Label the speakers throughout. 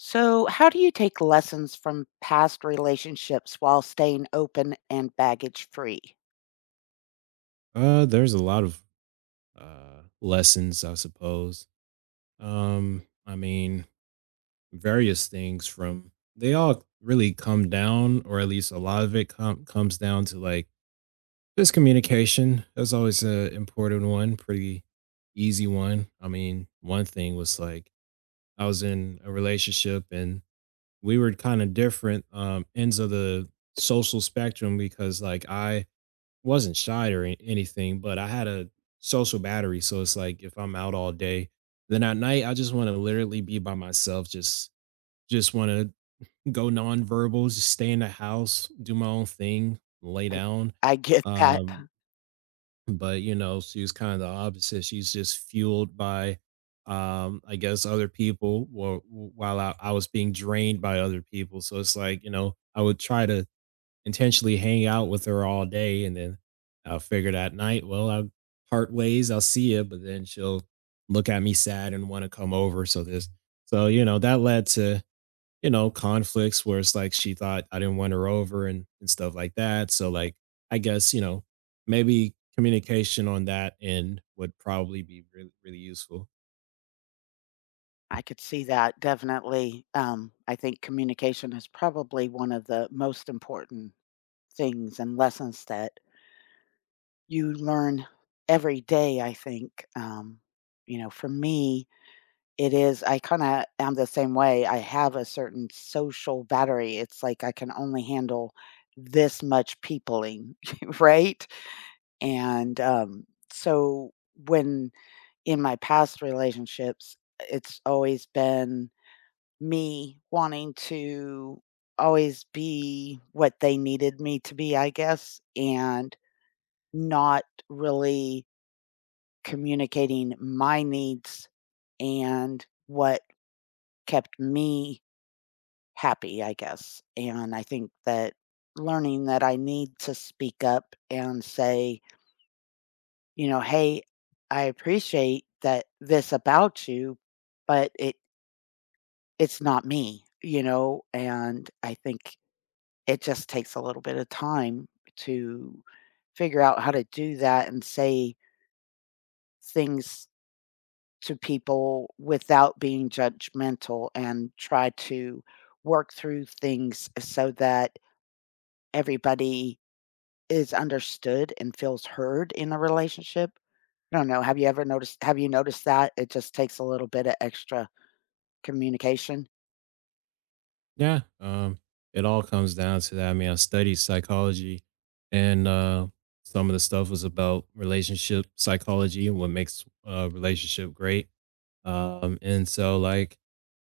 Speaker 1: So, how do you take lessons from past relationships while staying open and baggage free?
Speaker 2: There's a lot of lessons, I suppose. I mean, various things from they all really come down, or at least a lot of it comes down to like just communication. That's always an important one, pretty easy one. I mean, one thing was like I was in a relationship and we were kind of different ends of the social spectrum because like I wasn't shy or anything, but I had a social battery. So it's like if I'm out all day, then at night I just want to literally be by myself. Just want to go nonverbal, just stay in the house, do my own thing, lay
Speaker 1: I,
Speaker 2: down.
Speaker 1: I get that.
Speaker 2: Um, but you know, she was kind of the opposite. She's just fueled by I guess other people, or while I was being drained by other people. So it's like, you know, I would try to intentionally hang out with her all day and then I'll figure that night, well, I'll part ways, I'll see you, but then she'll look at me sad and want to come over. So, you know, that led to, you know, conflicts where it's like she thought I didn't want her over and stuff like that. So like I guess, you know, maybe communication on that end would probably be really, really useful.
Speaker 1: I could see that definitely. I think communication is probably one of the most important things and lessons that you learn every day. I think, for me, it is, I kind of am the same way. I have a certain social battery. It's like I can only handle this much peopling, right? And, so when in my past relationships, it's always been me wanting to always be what they needed me to be, I guess, and not really communicating my needs and what kept me happy, I guess. And I think that learning that I need to speak up and say, you know, "Hey, I appreciate that this about you, but it's not me," you know, and I think it just takes a little bit of time to figure out how to do that and say things to people without being judgmental and try to work through things so that everybody is understood and feels heard in a relationship. I don't know, have you noticed that? It just takes a little bit of extra communication?
Speaker 2: Yeah, it all comes down to that. I mean, I studied psychology, and some of the stuff was about relationship psychology and what makes a relationship great. And so, like,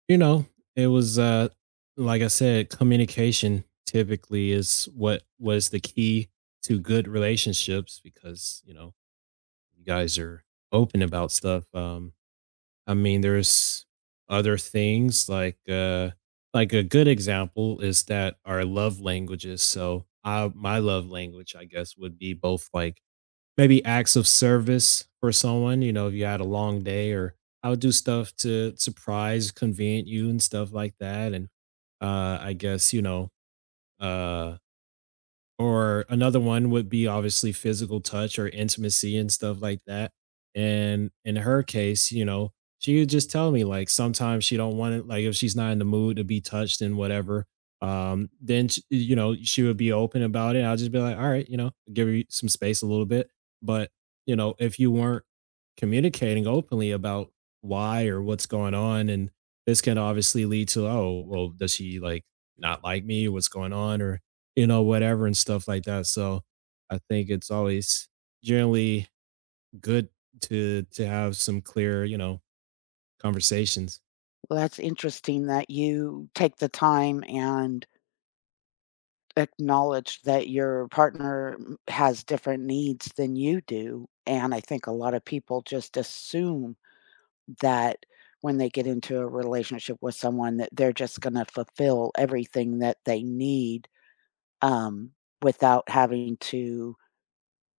Speaker 2: you know, it was like I said, communication typically is what was the key to good relationships because you know you guys are open about stuff. I mean, there's other things like a good example is that our love languages. So I my love language, I guess, would be both like maybe acts of service for someone, you know, if you had a long day, or I would do stuff to surprise, convenient you and stuff like that. And I guess, you know, uh or another one would be obviously physical touch or intimacy and stuff like that. And in her case, you know, she would just tell me like sometimes she don't want it, like if she's not in the mood to be touched and whatever, then you know she would be open about it. I'll just be like, all right, you know, give you some space a little bit. But you know, if you weren't communicating openly about why or what's going on, and this can obviously lead to, oh, well, does she like not like me? What's going on? Or you know, whatever and stuff like that. So I think it's always generally good to have some clear, you know, conversations.
Speaker 1: Well, that's interesting that you take the time and acknowledge that your partner m has different needs than you do, and I think a lot of people just assume that when they get into a relationship with someone that they're just gonna fulfill everything that they need, um, without having to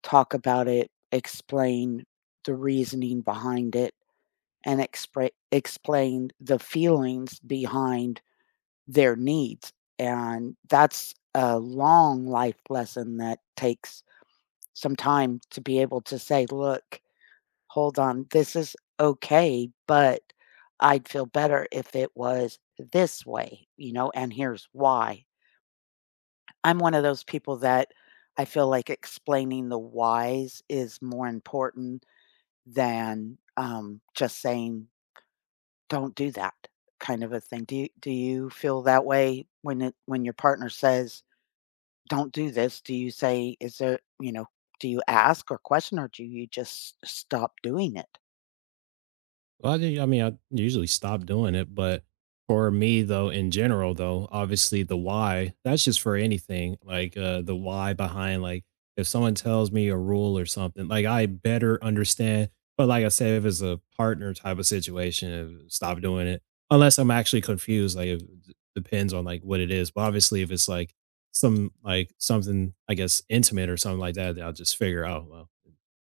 Speaker 1: talk about it, explain the reasoning behind it, and expra explain the feelings behind their needs, and that's a long life lesson that takes some time to be able to say, "Look, hold on, this is okay, but I'd feel better if it was this way, you know, and here's why." I'm one of those people that I feel like explaining the whys is more important than, just saying, "Don't do that," kind of a thing. Do you feel that way when your partner says, "Don't do this," do you say, "Is there" you know, do you ask or question, or do you just stop doing it?
Speaker 2: Well, I mean, I usually stop doing it, but for me though, in general though, obviously the why, that's just for anything. Like the why behind like if someone tells me a rule or something, like I better understand. But like I said, if it's a partner type of situation, stop doing it. Unless I'm actually confused, like it depends on like what it is. But obviously if it's like some like something I guess intimate or something like that, then I'll just figure out well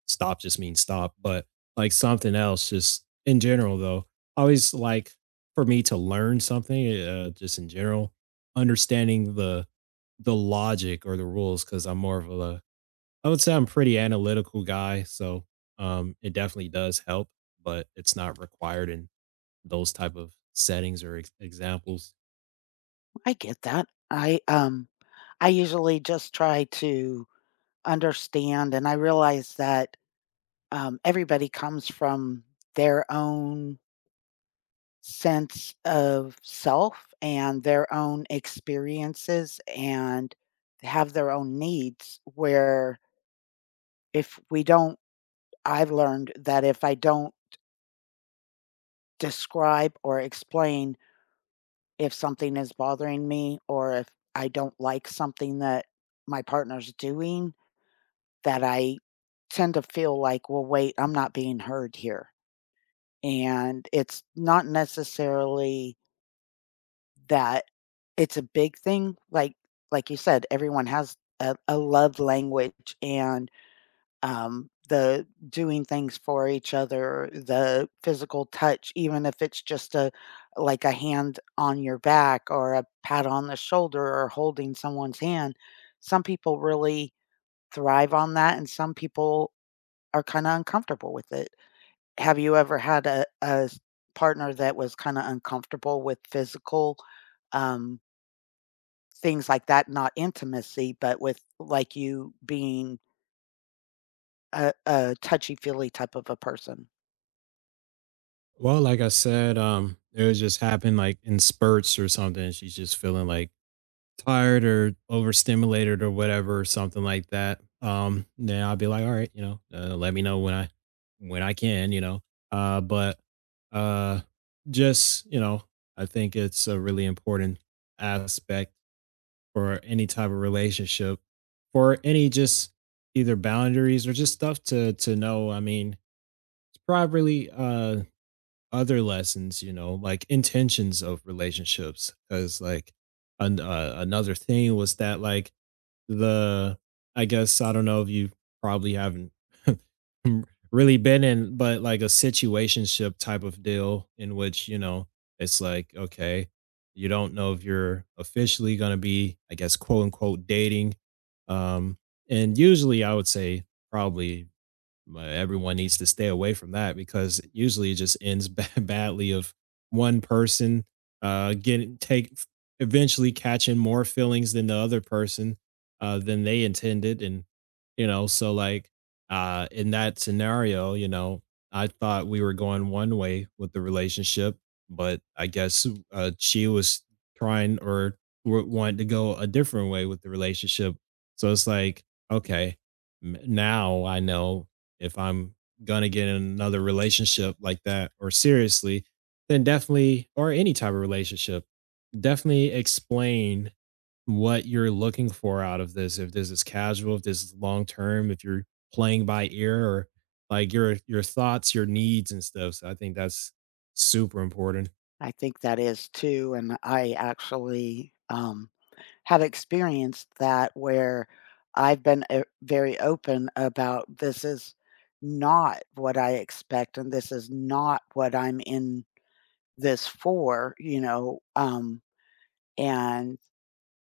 Speaker 2: stop just means stop. But like something else just in general though I always like for me to learn something just in general understanding the logic or the rules, because I'm more of a I would say I'm pretty analytical guy. So it definitely does help, but it's not required in those type of settings or examples.
Speaker 1: I get that. I usually just try to understand, and I realize that, everybody comes from their own sense of self and their own experiences and have their own needs. Where if we don't, I've learned that if I don't describe or explain if something is bothering me or if I don't like something that my partner's doing, that I tend to feel like, well, wait, I'm not being heard here. And it's not necessarily That it's a big thing, like you said, everyone has a love language and, the doing things for each other, the physical touch, even if it's just a like a hand on your back or a pat on the shoulder or holding someone's hand. Some people really thrive on that, and some people are kinda uncomfortable with it. Have you ever had a s partner that was kinda uncomfortable with physical, um Things like that, not intimacy, but with, like, you being a touchy-feely type of a person?
Speaker 2: Well, like I said, it was just happened like in spurts or something. She's just feeling like tired or overstimulated or whatever or something like that. Then I'll be like, all right, you know, let me know when I can, you know. But uh, just you know, I think it's a really important aspect for any type of relationship, for any just either boundaries or just stuff to know. I mean, it's probably other lessons, you know, like intentions of relationships, because like another thing was that like the I guess I don't know if you probably haven't really been in, but like a situationship type of deal in which, you know, it's like, okay, you don't know if you're officially gonna be, I guess, quote unquote dating. Um, and usually I would say probably but everyone needs to stay away from that because usually it just ends badly of one person getting take eventually catching more feelings than the other person than they intended. And you know, so like in that scenario, you know, I thought we were going one way with the relationship, but I guess she was trying or wanted to go a different way with the relationship. So it's like, okay, now I know if I'm gonna get in another relationship like that or seriously, then definitely, or any type of relationship, definitely explain what you're looking for out of this. If this is casual, if this is long term, if you're playing by ear, or like your thoughts, your needs and stuff. So I think that's super important.
Speaker 1: I think that is too, and I actually, have experienced that where I've been, very open about this is not what I expect, and this is not what I'm in this for, you know, and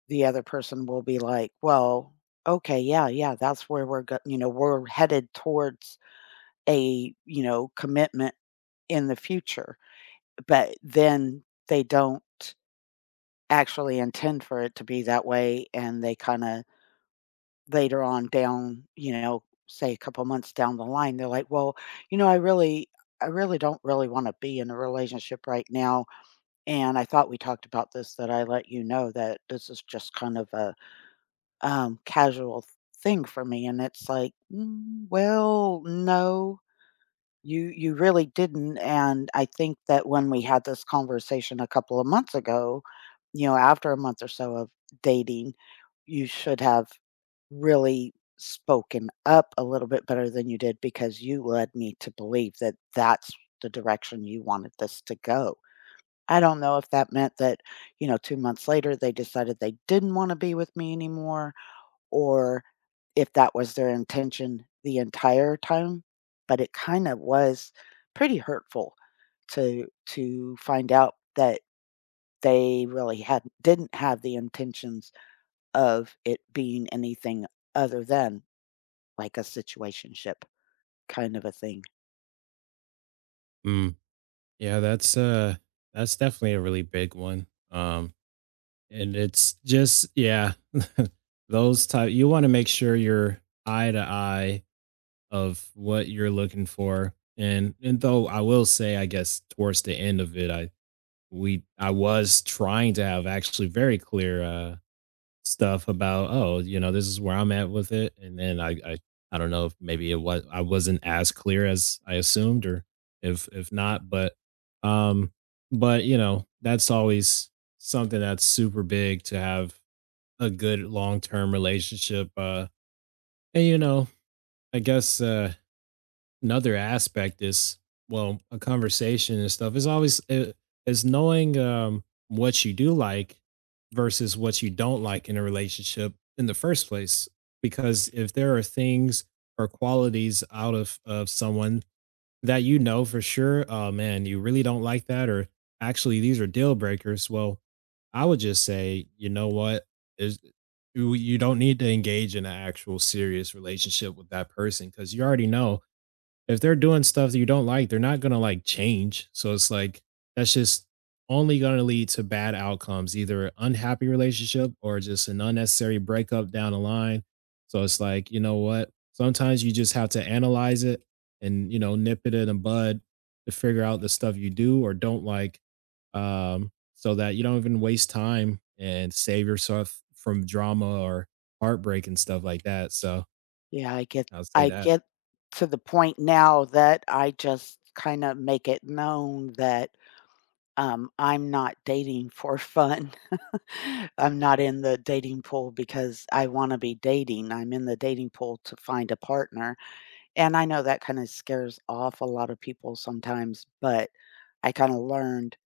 Speaker 1: the other person will be like, "Well, okay, yeah, yeah, that's where we're go" you know, "We're headed towards" a, you know, commitment in the future, but then they don't actually intend for it to be that way, and they kinda later on down, you know, say a couple months down the line, they're like, "Well, you know, I really don't really wanna be in a relationship right now, and I thought we talked about this, that I let you know that this is just kind of a, casual thing for me," and it's like, "Mm, well, no." You really didn't, and I think that when we had this conversation a couple of months ago, you know, after a month or so of dating, you should have really spoken up a little bit better than you did because you led me to believe that that's the direction you wanted this to go. I don't know if that meant that, you know, 2 months later, they decided they didn't wanna be with me anymore or if that was their intention the entire time, but it kinda was pretty hurtful to find out that they really had didn't have the intentions of it being anything other than, like, a situationship kind of a thing.
Speaker 2: Mm. Yeah, that's definitely a really big one. And it's just, yeah, those type you want to make sure you're eye to eye of what you're looking for. And though I will say I guess towards the end of it I was trying to have actually very clear stuff about, oh, you know, this is where I'm at with it. And then I don't know if maybe it was I wasn't as clear as I assumed or if not, but um but you know that's always something that's super big to have a good long-term relationship. And you know, I guess another aspect is well, a conversation and stuff is always is knowing what you do like versus what you don't like in a relationship in the first place. Because if there are things or qualities out of someone that you know for sure, oh man, you really don't like that, or actually these are deal breakers. Well, I would just say, you know what, is you don't need to engage in an actual serious relationship with that person, because you already know if they're doing stuff that you don't like, they're not gonna like change. So it's like that's just only gonna lead to bad outcomes, either unhappy relationship or just an unnecessary breakup down the line. So it's like, you know what? Sometimes you just have to analyze it and you know, nip it in the bud to figure out the stuff you do or don't like. So that you don't even waste time and save yourself from drama or heartbreak and stuff like that. So
Speaker 1: Yeah,
Speaker 2: I'll say
Speaker 1: I
Speaker 2: that.
Speaker 1: get to the point now that I just kinda make it known that, I'm not dating for fun. I'm not in the dating pool because I wanna be dating, I'm in the dating pool to find a partner, and I know that kinda scares off a lot of people sometimes, but I kinda learned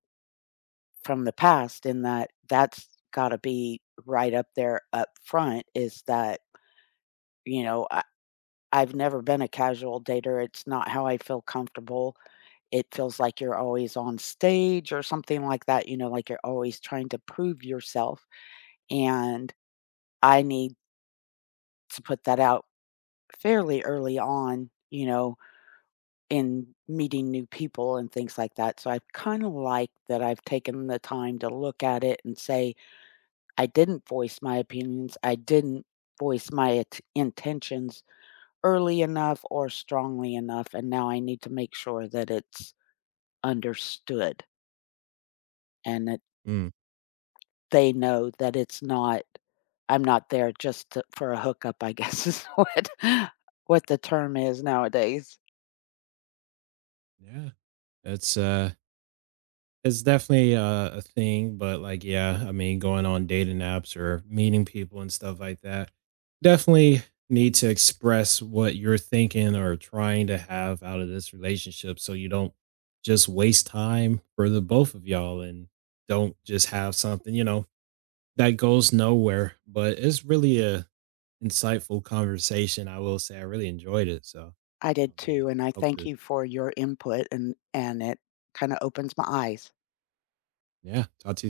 Speaker 1: from the past in that that's gotta be right up there up front is that, you know, I've never been a casual dater, it's not how I feel comfortable. It feels like you're always on stage or something like that, you know, like you're always trying to prove yourself, and I need to put that out fairly early on, you know, in meeting new people and things like that. So I kind of like that I've taken the time to look at it and say, I didn't voice my opinions. I didn't voice my intentions early enough or strongly enough. And now I need to make sure that it's understood and that
Speaker 2: Mm,
Speaker 1: they know that it's not, I'm not there just to, for a hookup, I guess what the term is nowadays.
Speaker 2: yeah. It's it's definitely a thing, but like, yeah, I mean, going on dating apps or meeting people and stuff like that, definitely need to express what you're thinking or trying to have out of this relationship so you don't just waste time for the both of y'all and don't just have something, you know, that goes nowhere. But it's really a insightful conversation. I will say I really enjoyed it. So,
Speaker 1: I
Speaker 2: I
Speaker 1: did too,
Speaker 2: mean,
Speaker 1: and I
Speaker 2: hope
Speaker 1: thank
Speaker 2: to,
Speaker 1: you for your input and it kinda opens my eyes.
Speaker 2: yeah, talk to you.